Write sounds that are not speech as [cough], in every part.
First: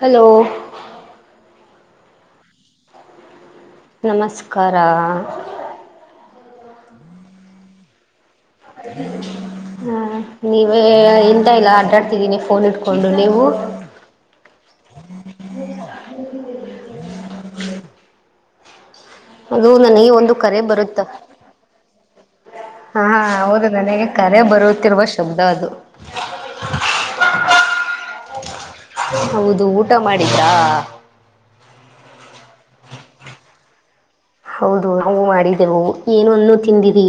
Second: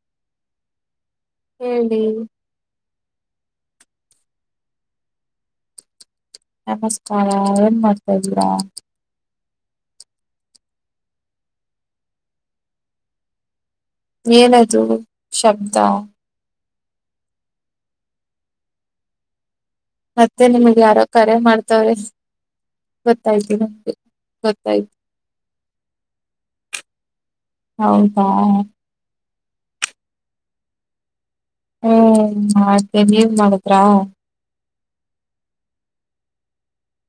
Hello ಹೇಳಿ. ನಮಸ್ಕಾರ. ನಮಸ್ಕಾರ ಏನ್ ಮಾಡ್ತಾದೀರಾ. ಹಾ ನೀವೇ ಎಂತ ಇಲ್ಲ ಆಟಾಡ್ತಿದ್ದೀನಿ ಫೋನ್ ಇಟ್ಕೊಂಡು ನೀವು. ಏನದು ಶಬ್ದ. ಅದು ನನಗೆ ಒಂದು ಮತ್ತೆ ಕರೆ ನಿಮಗೆ ಬರುತ್ತ. ಯಾರೋ ಕರೆ ಮಾಡ್ತವ್ರೆ ಹ ಹಾ ಗೊತ್ತಾಯ್ತು ಹೌದು ನಮ್ಗೆ ನನಗೆ ಕರೆ ಗೊತ್ತಾಯ್ತು ಬರುತ್ತಿರುವ ಶಬ್ದ ಅದು. ಹೌದಾ ಹೌದು ಊಟ ಮಾಡಿದ್ರಾ. ಹ್ಮ್ ಮಾಡ್ದೆ ನೀವ ಮಾಡುದ್ರಾ. ಹೌದು ನಾವು ಮಾಡಿದೆೆವು ಏನ ಅನ್ನು ತಿಂದಿರಿ.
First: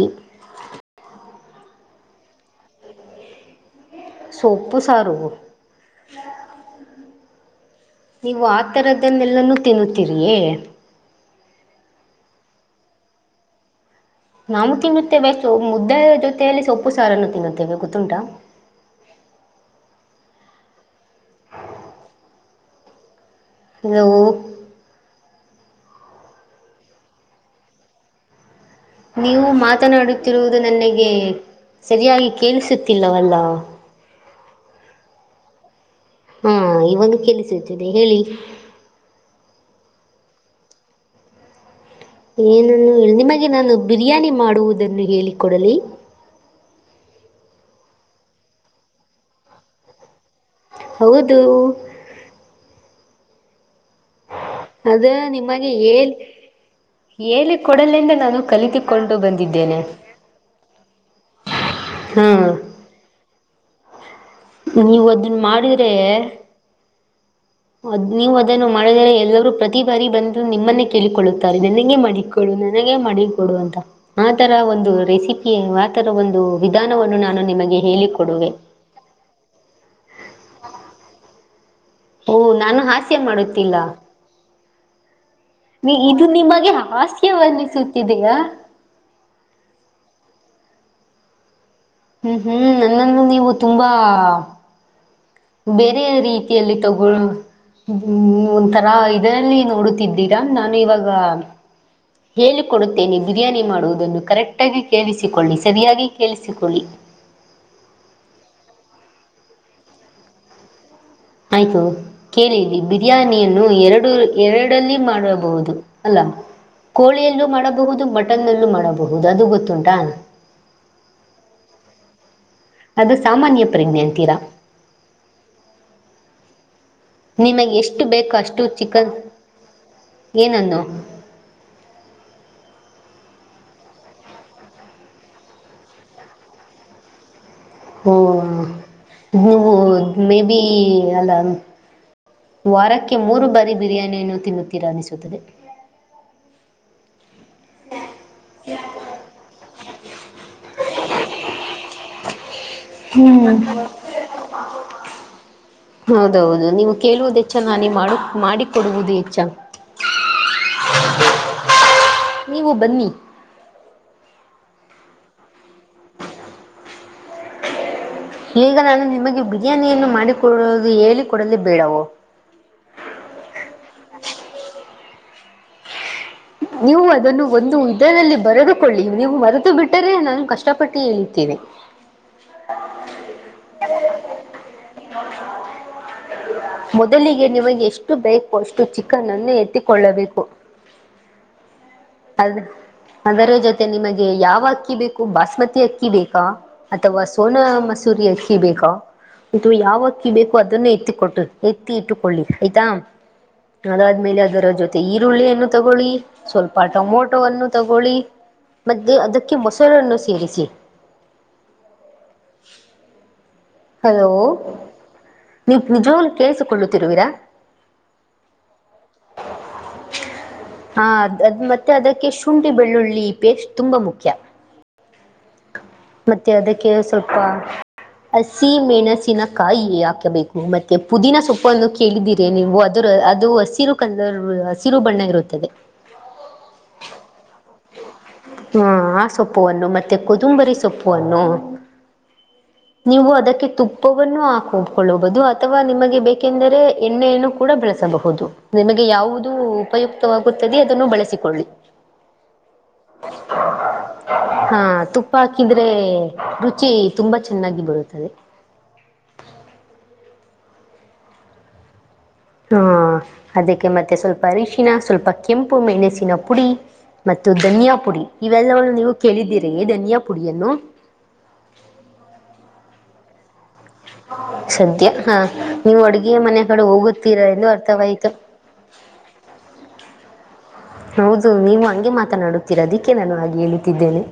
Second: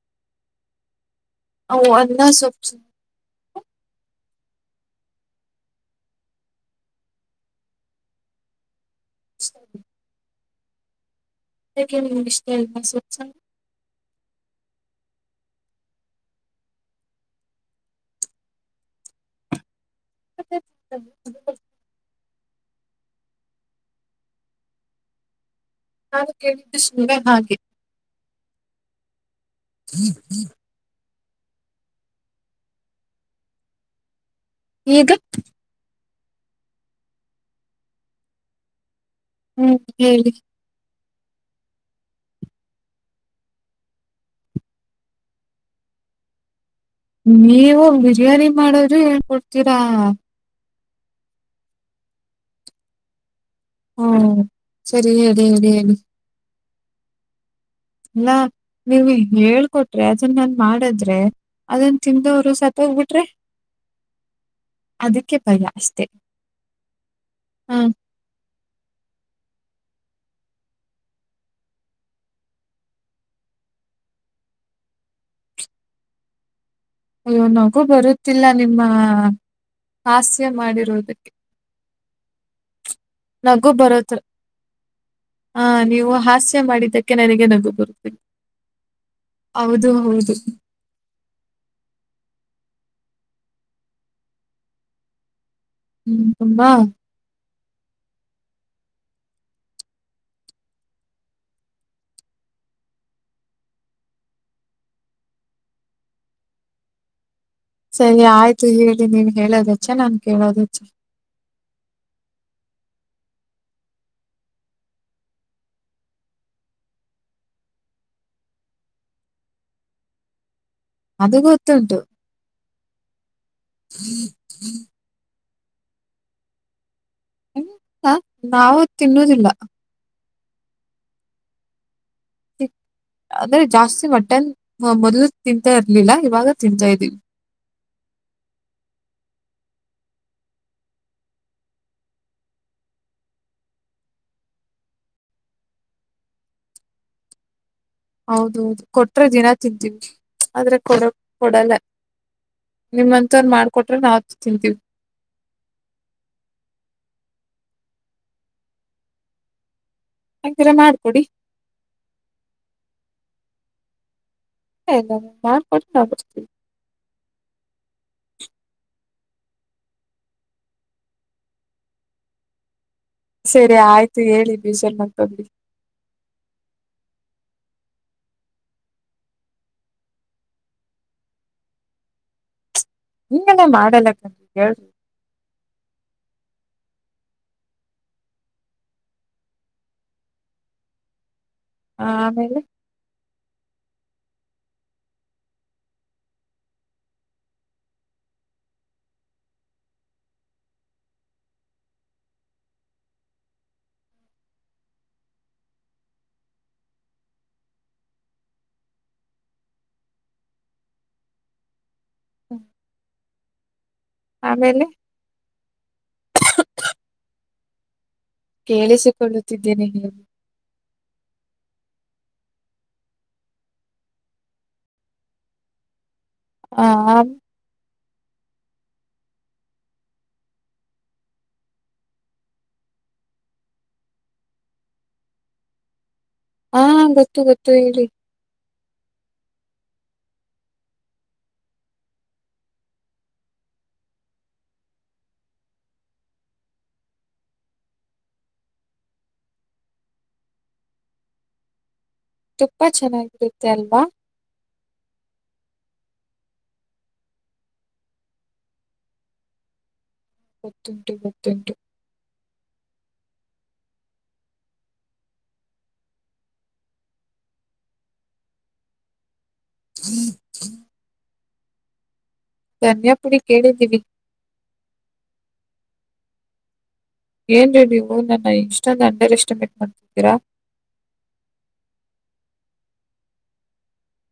ಅವ್ ಅನ್ನ ಸೊಪ್ ಸ್. ಸೊಪ್ಪು ಸಾರು ನೀವು ವತ. ಈಥರದನ್ನೆಲ್ಲಾನೂ ತಿನ್ನುತ್ತೀರಿಯೇ. ಸೆಕೆಂಡ್ ಇಷ್ಟ್ ಹೇಳಿದ್ ಮೇಲ್ ಸೋಚ ನಾವು ತಿನ್ನುತ್ತೇವೆಷ್ಟು ಮುದ್ದೆ ಜೊತೆಯಲ್ಲಿ ಸೊಪ್ಪು ಸಾರನ್ನು ತಿನ್ನುತ್ತೇವೆ ಗೊತ್ತುಂಟ [unintelligible] ಹಲೋ ನಾನು ಕೇಳಿದ್ದು ಸುಮ್ನೆ ಹಾಗೆ. ನೀವು ಮಾತನಾಡುತ್ತಿರುವುದು ನನಗೆ ಸರಿಯಾಗಿ ಕೇಳಿಸುತ್ತಿಲ್ಲವಲ್ಲ. ಈಗ ಹಾ ಇವಾಗ ಕೇಳಿಸುತಿದೆ ಹೇಳಿ ಹ್ಮ್ ಹೇಳಿ ಏನನ್ನು ನಿಮಗೆ ನಾನು ಬಿರಿಯಾನಿ ಮಾಡುವುದನ್ನು ಹೇಳಿ ಕೊಡಲೆ ನೀವು ಬಿರಿಯಾನಿ ಮಾಡೋದು ಹೇಳ್ ಕೊಡ್ತೀರಾ ಹೌದು ಹಾ ಅದು ಸರಿ ಹೇಳಿ ಹೇಳಿ ನಿಮಗೆ ಹೇಳಿ. ಹೇಳ್ ಹೇಳಿಕೊಡಲೆಂದೇ ನಾನು ಮ್ಯಾಮ್ ನೀವು ಕಲಿತುಕೊಂಡು ಇದನ್ನ ಬಂದಿದ್ದೇನೆ ಹೇಳ್ಕೊಟ್ರಿ ಅದನ್ನ ನಾನ್ ಮಾಡದ್ರೆ. ಅದನ್ ಹಾ ತಿಂದೊರು ಸತ್ ಹೋಗ್ಬಿಟ್ರೆ. ನೀವು ಅದಕ್ಕೆ ಅದನ್ನ ಭಯ ಅಷ್ಟೆ. ಮಾಡಿದರೆ ಅದ್ ನೀವು ಅದನ್ನು ಮಾಡಿದರೆ ಎಲ್ಲರೂ ಪ್ರತಿ ಬಾರಿ ಬಂದು ನಿಮ್ಮನ್ನೇ ಕೇಳಿಕೊಳ್ಳುತ್ತಾರೆ ನನಗೆ ಮಾಡಿಕೊಡು ನನಗೆ ಮಾಡಿ ಕೊ ಕೊಡು ಅಂತ ಆತರ ಒಂದು ರೆಸಿಪಿ ಆತರ ಒಂದು ವಿಧಾನವನ್ನು ನಾನು ಅಯ್ಯೋ ನಿಮಗೆ ನಗು ಬರುತ್ತಿಲ್ಲ ಹೇಳಿಕೊಡುವೆ ನಿಮ್ಮ ಹಾಸ್ಯ ಮಾಡಿರೋದಕ್ಕೆ ಓಹ ನಾನು ಹಾಸ್ಯ ನಗು ಮಾಡುತ್ತಿಲ್ಲ. ಬರೋತ್ರ ಆ ನೀ ನೀವು ಇದು ಹಾಸ್ಯ ನಿಮಗೆ ಮಾಡಿದ್ದಕ್ಕೆ ನನಗೆ ನಗು ಬರುತ್ತಿಲ್ಲ ಹಾಸ್ಯವನ್ನಿಸುತ್ತಿದೆಯಾ. ಹೌದು ಹೌದು. ಹ್ಮ್ ಹ್ಮ್ ನನ್ನನ್ನು ನೀವು ತುಂಬಾ ಬೇರೆ ಹ್ಮ್ ತುಂಬಾ ರೀತಿಯಲ್ಲಿ ತಗೋಳೋ ಹ್ಮ ಒಂಥರ ಇದರಲ್ಲಿ ನೋಡುತ್ತಿದ್ದೀರಾ ನಾನು ಇವಾಗ ಹೇಳಿಕೊಡುತ್ತೇನೆ ಬಿರಿಯಾನಿ ಮಾಡುವುದನ್ನು ಕರೆಕ್ಟಾಗಿ ಕೇಳಿಸಿಕೊಳ್ಳಿ ಸರಿಯಾಗಿ ಕೇಳಿಸಿಕೊಳ್ಳಿ. ಸರಿ ಆಯ್ತು ಹೇಳಿ ನೀವ ಹೇಳೋದೆಚ್ಚ ನಾನ್ ಕೇಳೋದೆಚ್ಚ. ಆಯ್ತು ಕೇಳಿಲ್ಲಿ ಬಿರಿಯಾನಿಯನ್ನು ಎರಡು ಎರಡಲ್ಲಿ ಮಾಡಬಹುದು ಅಲ್ಲ ಕೋಳಿಯಲ್ಲೂ ಮಾಡಬಹುದು ಮಟನ್ನಲ್ಲೂ ಮಾಡಬಹುದು ಅದು ಗೊತ್ತುಂಟಾ. ಅದು ಗೊತ್ತುಂಟು. ಅದು ಸಾಮಾನ್ಯ ಪ್ರಜ್ಞೆ ಅಂತೀರಾ. ಹ್ಮ್, ನಿಮಗೆ ಎಷ್ಟು ಬೇಕೊ ಅಷ್ಟು ನಾವು ಚಿಕನ್ ತಿನ್ನೋದಿಲ್ಲ ಏನನ್ನು ಅಂದ್ರೆ ಜಾಸ್ತಿ ಮಟನ್ ಮೊದ್ಲು ತಿಂತಾ ಇರ್ಲಿಲ್ಲ ಇವಾಗ ತಿಂತಾ ಇದ್ದೀವಿ ಒ ನೀವು ಮೇಬಿ ಅಲ್ಲ ವಾರಕ್ಕೆ ಮೂರು ಬಾರಿ ಬಿರಿಯಾನಿಯನ್ನು ತಿನ್ನುತ್ತೀರಾ ಅನ್ನಿಸುತ್ತದೆ. ಹೌದೌದು ಕೊಟ್ರೆ ದಿನ ತಿಂತೀವಿ ಆದ್ರೆ ಕೊಡ ಕೊಡಲ್ಲ. ನಿಮ್ಮಂಥವರ ಮಾಡ್ಕೊಟ್ರೆ ನಾವ ತಿಂತೀವಿ. ಹೌದೌದು ನೀವು ಕೇಳುವುದು ಹೆಚ್ಚ ನಾನ ನೀ ಮಾಡ ಮಾಡಿಕೊಡುವುದು ಹೆಚ್ಚಾ. ಹಾಗಿರ ಮಾಡ್ಕೊಡಿ. ನೀವು ಬನ್ನಿ. ಹೇ ನಾವು ಮಾಡಿಕೊಟ್ರೆ ನಾವ್ ಬರ್ತೀವಿ. ಈಗ ನಾನು ನಿಮಗೆ ಬಿರಿಯಾನಿಯನ್ನು ಮಾಡಿಕೊಡುವುದು ಹೇಳಿ ಕೊಡಲೆ ಬೇಡವೊ. ಸರಿ ಆಯ್ತು ಹೇಳಿ ಬೇಜಾರ್ ಮಾಡ್ಕೋಬೇಡಿ. ನೀವು ಅದನ್ನು ಒಂದು ಇದರಲ್ಲಿ ಬರೆದುಕೊಳ್ಳಿ ನೀವು ಮರೆತು ಬಿಟ್ಟರೆ ನಾನು ಕಷ್ಟಪಟ್ಟು ಹೇಳಿತ್ತೇನೆ. ಹಿಂಗೆಲ್ಲ ಮಾಡಲ್ಲ ಕಣ್ರಿ ಹೇಳ್ರಿ [unintelligible] ಮೊದಲಿಗೆ ನಿಮಗೆ ಎಷ್ಟು ಬೇಕೊ ಅಷ್ಟು ಚಿಕನ್ ಅನ್ನು ಎತ್ತಿಕೊಳ್ಳಬೇಕು. ಅದ ಆಮೇಲೆ ಅದರ ಜೊತೆ ನಿಮಗೆ ಯಾವ ಅಕ್ಕಿ ಬೇಕು ಬಾಸ್ಮತಿ ಅಕ್ಕಿ ಬೇಕಾ. ಅಥವಾ ಸೋನ ಮಸೂರಿ ಅಕ್ಕಿ ಬೇಕಾ. ಇದು ಯಾವಕ್ಕಿ ಬೇಕು ಅದನ್ನ ಎತ್ತಿ ಕೊಟ್ಟು ಎತ್ತಿ ಇಟ್ಟುಕೊಳ್ಳಿ ಆಯ್ತಾ. ಅದಾದ್ಮೇಲೆ ಅದರ ಜೊತೆ ಈರುಳ್ಳಿ ಅನ್ನು ತಗೊಳ್ಳಿ. ಸ್ವಲ್ಪ ಟೊಮೊಟೊವನ್ನು ತಗೊಳ್ಳಿ ಮತ್ತು ಅದಕ್ಕೆ ಮೊಸರನ್ನು ಸೇರಿಸಿ. ಹ್ಮ ಹಲೋ ನೀವ ನಿಜ್ವಾಗ್ಲೂ ಕೇಳಿಸಿಕೊಳ್ಳುತ್ತಿರ್ರುವೀರಾ. ಕೇಳಿಸಿಕೊಳ್ಳುತ್ತಿದ್ದೇನೆ ಹೇಳಿ. ಹಾ ಅದ್ ಅದ್ ಮತ್ತೆ ಅದಕ್ಕೆ ಶುಂಠಿ ಬೆಳ್ಳುಳ್ಳಿ ಪೇಸ್ಟ್ ತುಂಬಾ ಮುಖ್ಯ. ಮತ್ತೆ ಆ ಅದಕ್ಕೆ ಸ್ವಲ್ಪ ಆಮ್- ಹಸಿ ಮೆಣಸಿನ ಕಾಯಿ ಹಾಕಬೇಕು ಮತ್ತೆ ಪುದೀನ ಸೊಪ್ಪನ್ನು ಕೇಳಿದೀರೆ ನೀವು ಅದರ ಅದು ಹಸಿ ಸಿರು ಕಲರ್ ಹಸಿರು ಬಣ್ಣ ಇರುತ್ತದೆ. ಹಾ ಗೊತ್ತು ಗೊತ್ತು ಹೇಳಿ. ಹ ಆ ಸೊಪ್ಪುವನ್ನು ಮತ್ತು ಕೊದುಂಬರಿ ಸೊಪ್ಪುವನ್ನು ನೀವು ಅದಕ್ಕೆ ತುಪ್ಪವನ್ನು ಹಾಕಕೊಳ್ಳಬಹುದು ಅಥವಾ ನಿಮಗೆ ಬೇಕೆಂದರೆ ಎಣ್ಣೆಯನ್ನು ಕೂಡಾ ಬಳಸಬಹುದು ನಿಮಗೆ ಯಾವುದು ಉಪಯುಕ್ತವಾಗುತ್ತದೆ ಅದನ್ನು ಬಳಸಿಕೊಳ್ಳಿ. ತುಪ್ಪ ಚೆನ್ನಾಗಿರುತ್ತೆ ಅಲ್ವಾ. ಹಾ ತುಪ್ಪಾ ಹಾಕಿದ್ರೆ ರುಚಿ ತುಂಬಾ ಚೆನ್ನಾಗಿ ಬರುತ್ತದೆ. ಗೊತ್ತುಂಟು ಗೊತ್ತುಂಟು. ಹಾ ಅದಕ್ಕೆ ಮತ್ತೆ ಸ್ವಲ್ಪ ಅರಿಶಿನ ಸ್ವಲ್ಪ ಕೆಂಪು ಮೆಣಸಿನ ಪುಡಿ ಮತ್ತೆ ಧನಿಯಾ ಪುಡಿ ಇವೆಲ್ಲವನ್ನು ನೀವು ಕೇಳಿದ್ದೀರಿಯೆ ಧನಿಯಾ ಪುಡಿಯನ್ನು ಧನ್ಯಾಪುಡಿ ಕೇಳಿದ್ದೀವಿ. ಸದ್ಯ ಹಾ ನೀವು ಅಡುಗೆಯ ಮನೆ ಕಡೆ ಹೋಗುತ್ತ ಏನ್ ರೀ ನೀವು ನನ್ನ ಇಷ್ಟೊಂದ ಅಂಡರ್ ಎಸ್ಟಿಮೇಟ್ ಮಾಡ್ತಿದ್ದೀರಾ. ಹೌದು ನೀವು ಹಂಗೆ ಮಾತನಾಡುತ್ತೀರಾ ಅದಕ್ಕೆ ನಾನು ಹಾಗೆ ಹೇಳುತ್ತಿದ್ದೇನೆ.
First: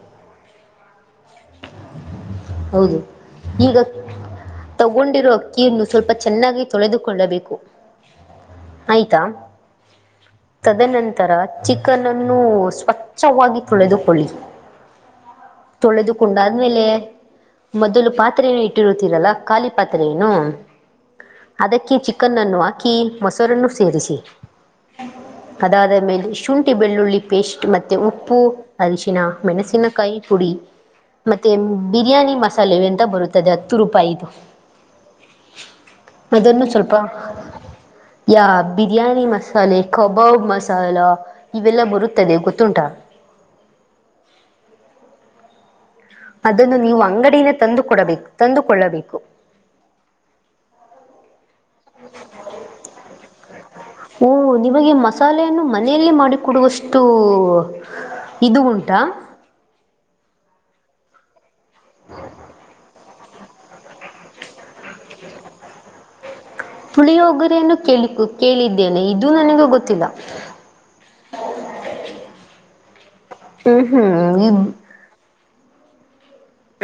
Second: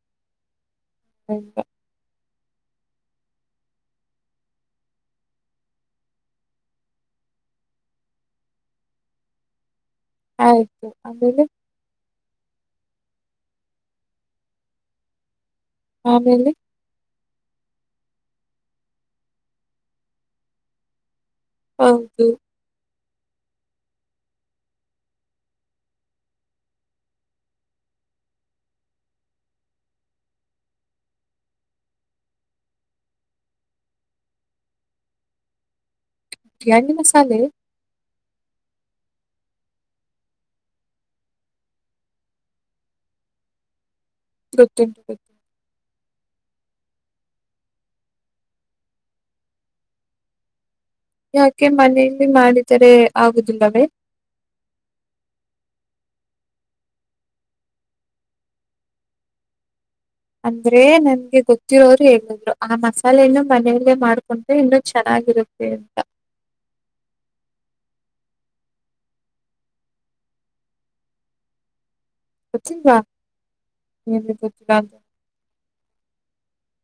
ಇಲ್ಲಾ. ಹೌದು ಈಗ ತಗೊಂಡಿರೋ ಅಕ್ಕಿಯನ್ನು ಸ್ವಲ್ಪ ಚೆನ್ನಾಗಿ ತೊಳೆದುಕೊಳ್ಳಬೇಕು. ಆಯ್ತಾ ಆಯ್ತು ತದನಂತರ. ಆಮೇಲೆ ಚಿಕನ್ ಅನ್ನು ಸ್ವಚ್ಛವಾಗಿ ತೊಳೆದುಕೊಳ್ಳಿ. ಆಮೇಲೆ ತೊಳೆದುಕೊಂಡಾದ್ಮೇಲೆ ಮೊದಲು ಪಾತ್ರೆಯನ್ನು ಇಟ್ಟಿರುತ್ತೀರಲ್ಲ ಖಾಲಿ ಪಾತ್ರೆಯನ್ನು. ಅದಕ್ಕೆ ಹೌದು ಚಿಕನ್ ಅನ್ನು ಹಾಕಿ ಮೊಸರನ್ನು ಸೇರಿಸಿ. ಅದಾದ ಮೇಲೆ ಶುಂಠಿ ಬೆಳ್ಳುಳ್ಳಿ ಪೇಸ್ಟ್ ಮತ್ತೆ ಉಪ್ಪು ಅರಿಶಿನ ಮೆಣಸಿನಕಾಯಿ ಪುಡಿ. ಮತ್ತೆ ಬಿರಿಯಾನಿ ಮಸಾಲೆ ಅಂತ ಬರುತ್ತದೆ ಹತ್ತು ರೂಪಾಯಿದು. ಅದನ್ನು ಸ್ವಲ್ಪ ಬಿರಿಯಾನಿನ ಸಾಲೆ ಯಾ ಬಿರಿಯಾನಿ ಮಸಾಲೆ ಕಬಾಬ್ ಮಸಾಲಾ ಇವೆಲ್ಲ ಬರುತ್ತದೆ ಗೊತ್ತುಂಟಾ. ಗೊತ್ತುಂಟು ಗೊತ್ತು ಅದನ್ನು ನೀವು ಅಂಗಡಿಲೆ ತಂದು ಕೊಡಬೇಕು ತಂದುಕೊಳ್ಳಬೇಕು. ಯಾಕೆ ಮನೆಲ್ಲಿ ಮಾಡಿದರೆ ಆಗುದಿಲ್ಲವೇ. ಓ ನಿಮಗೆ ಮಸಾಲೆಯನ್ನು ಮನೆಯಲ್ಲೇ ಮಾಡಿಕೊಡುವಷ್ಟು ಇದು ಉಂಟಾ. ಅಂದ್ರೆ ನನ್ಗೆ ಗೊತ್ತಿರೋರು ಹೇಳಿದ್ರು ಆಮಾಸ್ ಅಲ್ಲ ಇನ್ನು ಮನೆಯಲ್ಲೇ ಮಾಡ್ಕೊಂಡ್ರೆ ಇನ್ನೂ ಚೆನ್ನಾಗಿರುತ್ತೆ ಅಂತ. ಪುಳಿಯಗ್ಗರೆನ್ನು ಕೇಳಿಕು ಕೇಳಿದ್ದೇನೆ ಇದು ನನಗೆ ಗೊತ್ತಿಲ್ಲ. ಹ್ಮ್ ಗೊತ್ತಿಲ್ವಾ? ಹ್ಮ್ ನಿನ್ಗೆ ಗೊತ್ತಿಲ್ಲ ಇಬ್ ಅಂತ.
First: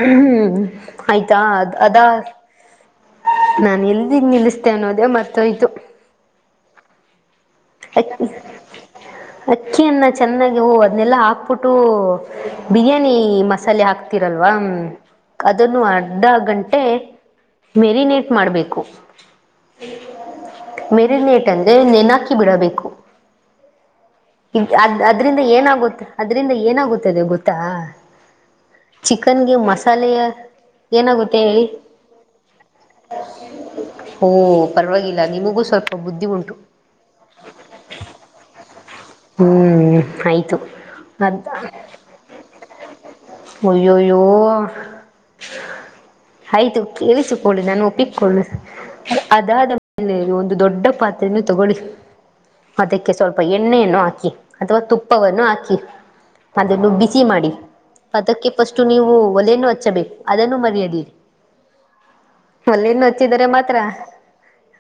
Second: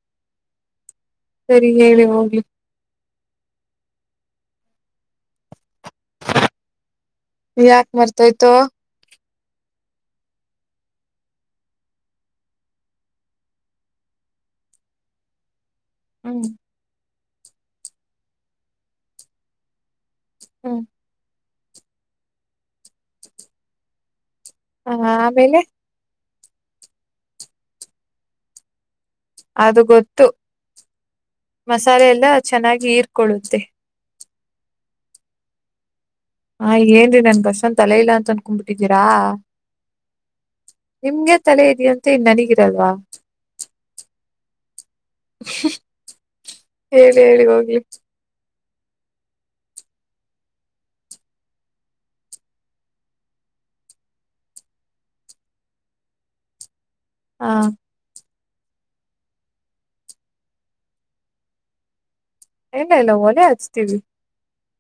ಹ್ಮ್ ಹ್ಮ್ ಆಯ್ತಾ ಸರಿ ಅದ್ ಹೇಳಿ ಅದಾ. ಹೋಗ್ಲಿ. ನಾನ ಎಲ್ಲೀಗ್ ನಿಲ್ಲಿಸ್ತೆೇ ಅನ್ನೋದೇ ಮರ್ತ್ತೋಯ್ತು. ಯಾಕ್ ಅಕ್ಕಿ ಮರ್ತೊಯ್ತು. ಅಕ್ಕಿಯನ್ನ ಚೆನ್ನಾಗಿ ಹೂ ಅದನೆಲ್ಲಾ ಹಾಕ್ಬಿಟ್ಟು. ಬಿರಿಯಾನಿ ಮಸಾಲೆ ಹಾಕ್ತಿರಲ್ವಾ ಅದನ್ನು ಆಡ್ ಅರ್ಧ ಹ್ಮ್, ಗಂಟೆ ಮೆರಿನೇಟ್ ಮಾಡಬೇಕು ಹ್ಮ್. ಮೆ ರಿನೇಟ್ ಅಂದ್ರೆ ನೆನಾಕಿ ಬಿಡಬೇಕು. ಆ, ಅದ್ ಅದ್ರಿಂದ ಆಮೇಲೆ ಏನಾಗತ್ ಅದ್ರಿಂದ ಏನಾಗುತ್ತದೆ ಗೊತ್ತಾ. ಚಿಕನ್ಗೆ ಅದು ಮಸಾಲೆಯ. ಗೊತ್ತು ಏನಾಗುತ್ತೆ ಹೇಳಿ. ಮಸಾಲೆ ಎಲ್ಲ ಚೆನ್ನಾಗಿ ಹೀರ್ಕೊಳ್ಳುತ್ತೆ. ಓಹೊ ಪರವಾಗಿಲ್ಲ ನಿಮಗೂ ಸ್ವಲ್ಪ ಬುದ್ಧಿ ಉಂಟು. ಹಾ ಏನ್ ನನ್ ಬಸನ್ ತಲೆ ಇಲ್ಲ ಅಂತ ಅನ್ಕೊಬಿಟ್ಟಿದ್ದೀರಾ ಹ್ಮ್ ಆಯ್ತು ನಿಮ್ಗೆ ಅದ್ ತಲೆ ಇದೆಯ ತ್ತೆ ನನಗಿರಲ್ವಾ. ಒಯಯೋ. ಆಯ್ತು ಹೇಳಿ ಹೇಳಿ ಕೇಳಿಸಿಕೊಳ್ಳು ಹೋಗ್ಲಿ. ನಾನು ಒಪ್ಪಿಕೊಳ್ಳು. ಅದಾದ ಮೇಲೆ ಒಂದು ದೊಡ್ಡ ಪಾತ್ರೆನು ತೊಗೊಳ್ಳಿ. ಅದಕ್ಕೆ ಸ್ವಲ್ಪ ಎಣ್ಣೆಯನ್ನು ಹಾಕಿ ಅಥವಾ ತುಪ್ಪವನ್ನು ಹಾಕಿ ಅದನ್ನು ಬಿಸಿ ಹಾ, ಮಾಡಿ. ಅದಕ್ಕೆ ಪಸ್ಟ್ ನೀವು ಒಲೆಯನ್ನು ಹಚ್ಚಬೇಕು ಅದನ್ನು ಮರೆಯದಿರಿ. ಇಲ್ಲ ಒಲೆಯನ್ನು ಇಲ್ಲ ಒಲೆ ಹಚ್ಚಿದರೆ ಮಾತ್ರ. ಹಚ್ತೀವಿ.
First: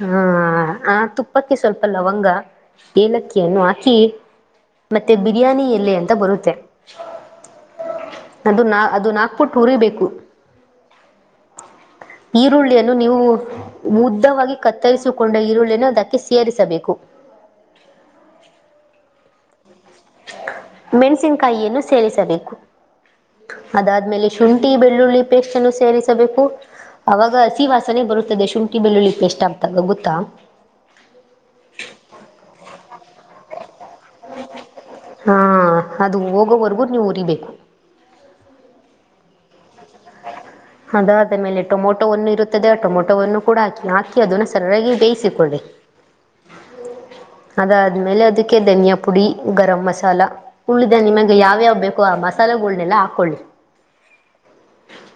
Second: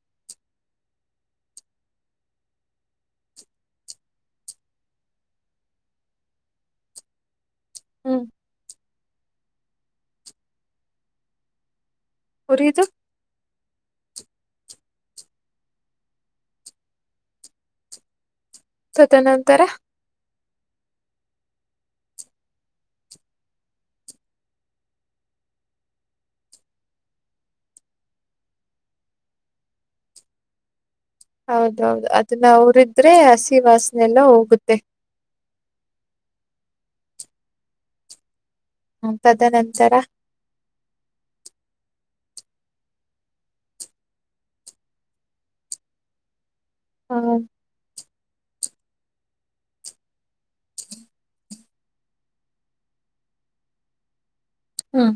ಹಾಂ ಆ ತುಪ್ಪಕ್ಕೆ ಸ್ವಲ್ಪ ಲವಂಗ ಏಲಕ್ಕಿಯನ್ನು ಹಾಕಿ. ಮತ್ತೆ ಬಿರಿಯಾನಿ ಎಲೆ ಅಂತ ಬರುತ್ತೆ. ಹ್ಮ್, ಅದು ನಾ ಅದುನಾಕ್ ಪುಟ್ಟ್ ಹುರಿ ಬೇಕು. ಉರಿದು ಈರುಳ್ಳಿಯನ್ನು ನೀವು ಉದ್ದವಾಗಿ ಕತ್ತರಿಸಿಕೊಂಡ ಈರುಳ್ಳಿಯನ್ನು ಅದಕ್ಕೆ ಸೇರಿಸಬೇಕು. ತದ ನಂತರ. ಮೆಣಸಿನ್ಕಾಯಿಯನ್ನು ಸೇರಿಸಬೇಕು. ಅದಾದ್ಮೇಲೆ ಶುಂಠಿ ಬೆಳ್ಳುಳ್ಳಿ ಪೇಸ್ಟನ್ನು ಸೇರಿಸಬೇಕು. ಅವಾಗ ಹಸಿವಾಸನೆ ಬರುತ್ತದೆ ಶುಂಠಿ ಬೆಳ್ಳುಳ್ಳಿ ಪೇಸ್ಟ್ ಹಾಕ್ದಾಗ ಗೊತ್ತಾ. ಹೌದೌದು ಅದನ್ನ ಹುರಿದ್ರೆ ಹಸಿವಾಸನೆ ಎಲ್ಲ ಹೋಗುತ್ತೆ. ಹಾಂ ಅದು ಹೋಗೋವರ್ಗೂ ನೀವು ಉರಿಬೇಕು. ಹ್ಮ್ ತದ ನಂತರ. ಹ್ ಅದಾದಮೇಲೆ ಟೊಮೊಟೊವನ್ನು ಇರುತ್ತದೆ ಟೊಮೊಟೊವನ್ನು ಕೂಡ ಹಾಕಿ ಹಾಕಿದನ್ನ ಸರಿಯಾಗಿ ಬೇಯಿಸಿಕೊಳ್ಳಿ. ಹ ಅದಾದ್ಮೇಲೆ ಅದಕ್ಕೆ ಧನಿಯಾ ಪುಡಿ ಗರಂ ಮಸಾಲ. ಉಳಿದ ನಿಮಗೆ ಯಾವ್ಯಾವ ಬೇಕು ಆ ಮಸಾಲೆಗಳುನೆಲ್ಲ ಹಾಕೊಳ್ಳಿ. ಹ್ಮ್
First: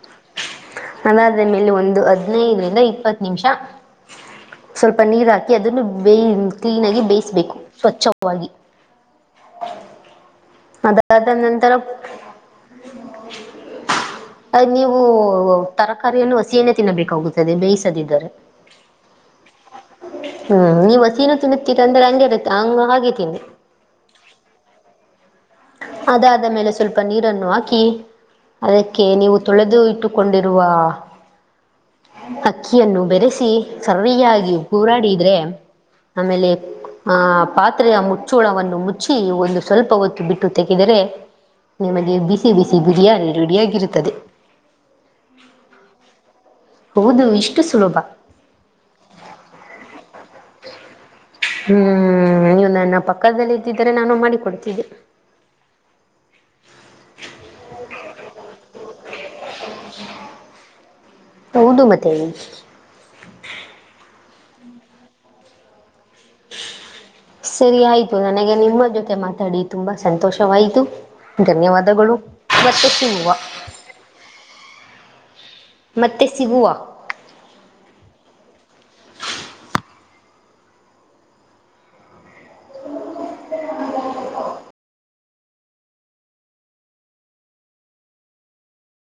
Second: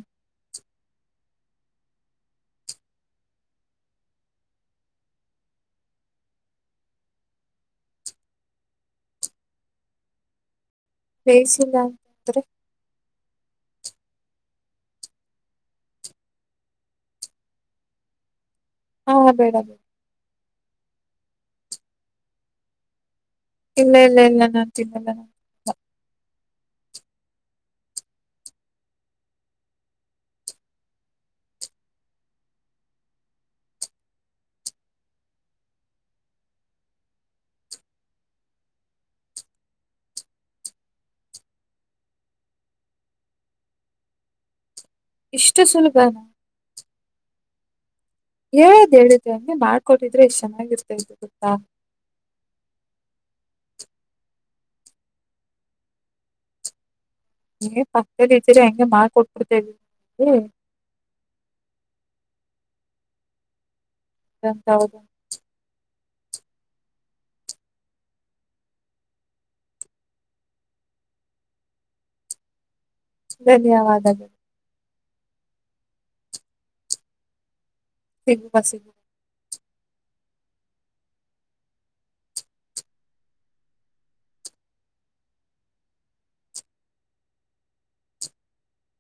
ನನಾದ್ರ ಮೇಲೆ ಒಂದು ಹದ್ನೈದರಿಂದ ಇಪ್ಪತ್ ನಿಮಿಷ. ಸ್ವಲ್ಪ ನೀರ್ ಹಾಕಿ ಅದನ್ನು ಬೇಯ ಕ್ಲೀನ್ ಆಗಿ ಬೇಯಿಸ್ಬೇಕು ಸ್ವಚ್ಛವಾಗಿ. ಅದಾದನಂತರ. ಬೇಯಿಸಿಲ್ಲ ಅಂತಂದ್ರೆ [unintelligible] ಆ ನೀವು ತರಕಾರಿಯನ್ನು ಹಸಿಯನ್ನೇ ತಿನ್ನಬೇಕಾಗುತ್ತದೆ ಬೇಯಿಸದಿದ್ದರೆ ಹಾ [unintelligible] ಹ್ಮ್ ನೀವ್ ಹಸೀನು ತಿನ್ನುತ್ತೀರ ಅಂದ್ರೆ ಹಂಗೆ ಇರುತ್ತೆ ಹಾಗೆ ತಿನ್ನಿ ಇಲ್ಲ ಇಲ್ಲ ಇಲ್ಲ ನಾನ್ ತಿನ್ನಲ್ಲ ಅದಾದ ಮೇಲೆ ಸ್ವಲ್ಪ ನೀರನ್ನು ಹಾಕಿ ಅದಕ್ಕೆ ನೀವು ತೊಳೆದು ಇಟ್ಟುಕೊಂಡಿರುವ ಅಕ್ಕಿಯನ್ನು ಬೆರೆಸಿ ಸರಿಯಾಗಿ ಹೂರಾಡಿದ್ರೆ ಆಮೇಲೆ ಆ ಪಾತ್ರೆಯ ಮುಚ್ಚೋಳವನ್ನು ಮುಚ್ಚಿ ಒಂದು ಸ್ವಲ್ಪ ಹೊತ್ತು ಬಿಟ್ ತೆಗೆದರೆ ನಿಮಗೆ ಬಿಸಿ ಬಿಸಿ ಬಿರಿಯಾನಿ ರೆಡಿಯಾಗಿರುತ್ತದೆ ಇಷ್ಟು ಸುಲಭ ಹೌದು ಇಷ್ಟು ಸುಲಭ [unintelligible] ಬಾಳ್ ಕೊಟ್ಟಿದ್ರೆ ಎಷ್ಟು ಚೆನ್ನಾಗಿರ್ತೈತ್ತು ಗೊತ್ತಾ ಹ್ಮ್ ನೀವು ನನ್ನ ಪಕ್ಕದಲ್ಲಿ ಇದ್ದಿದ್ರೆ ನಾನು ಮಾಡಿ ಕೊಡ್ತಿದ್ದಿ ಇಂಗೆ ಪಕ್ಕದಲ್ಲಿದ್ದಿದ್ದರೆ ಹೆಂಗೋ ಮಾಡ್ಕೊಟ್ [inaudible] ಹೌದು ಮತ್ತೆ [unintelligible] ಸರಿ ಆಯ್ತು ನನಗೆ ನಿಮ್ಮ ಜೊತೆ ಮಾತಾಡಿ ತುಂಬಾ ಸಂತೋಷವಾಯ್ತು ಧನ್ಯವಾದಗಳು ಮತ್ತೆ ಸಿಗುವ ಧನ್ಯವಾದ ಮತ್ತೆ ಸಿಗುವ [unintelligible]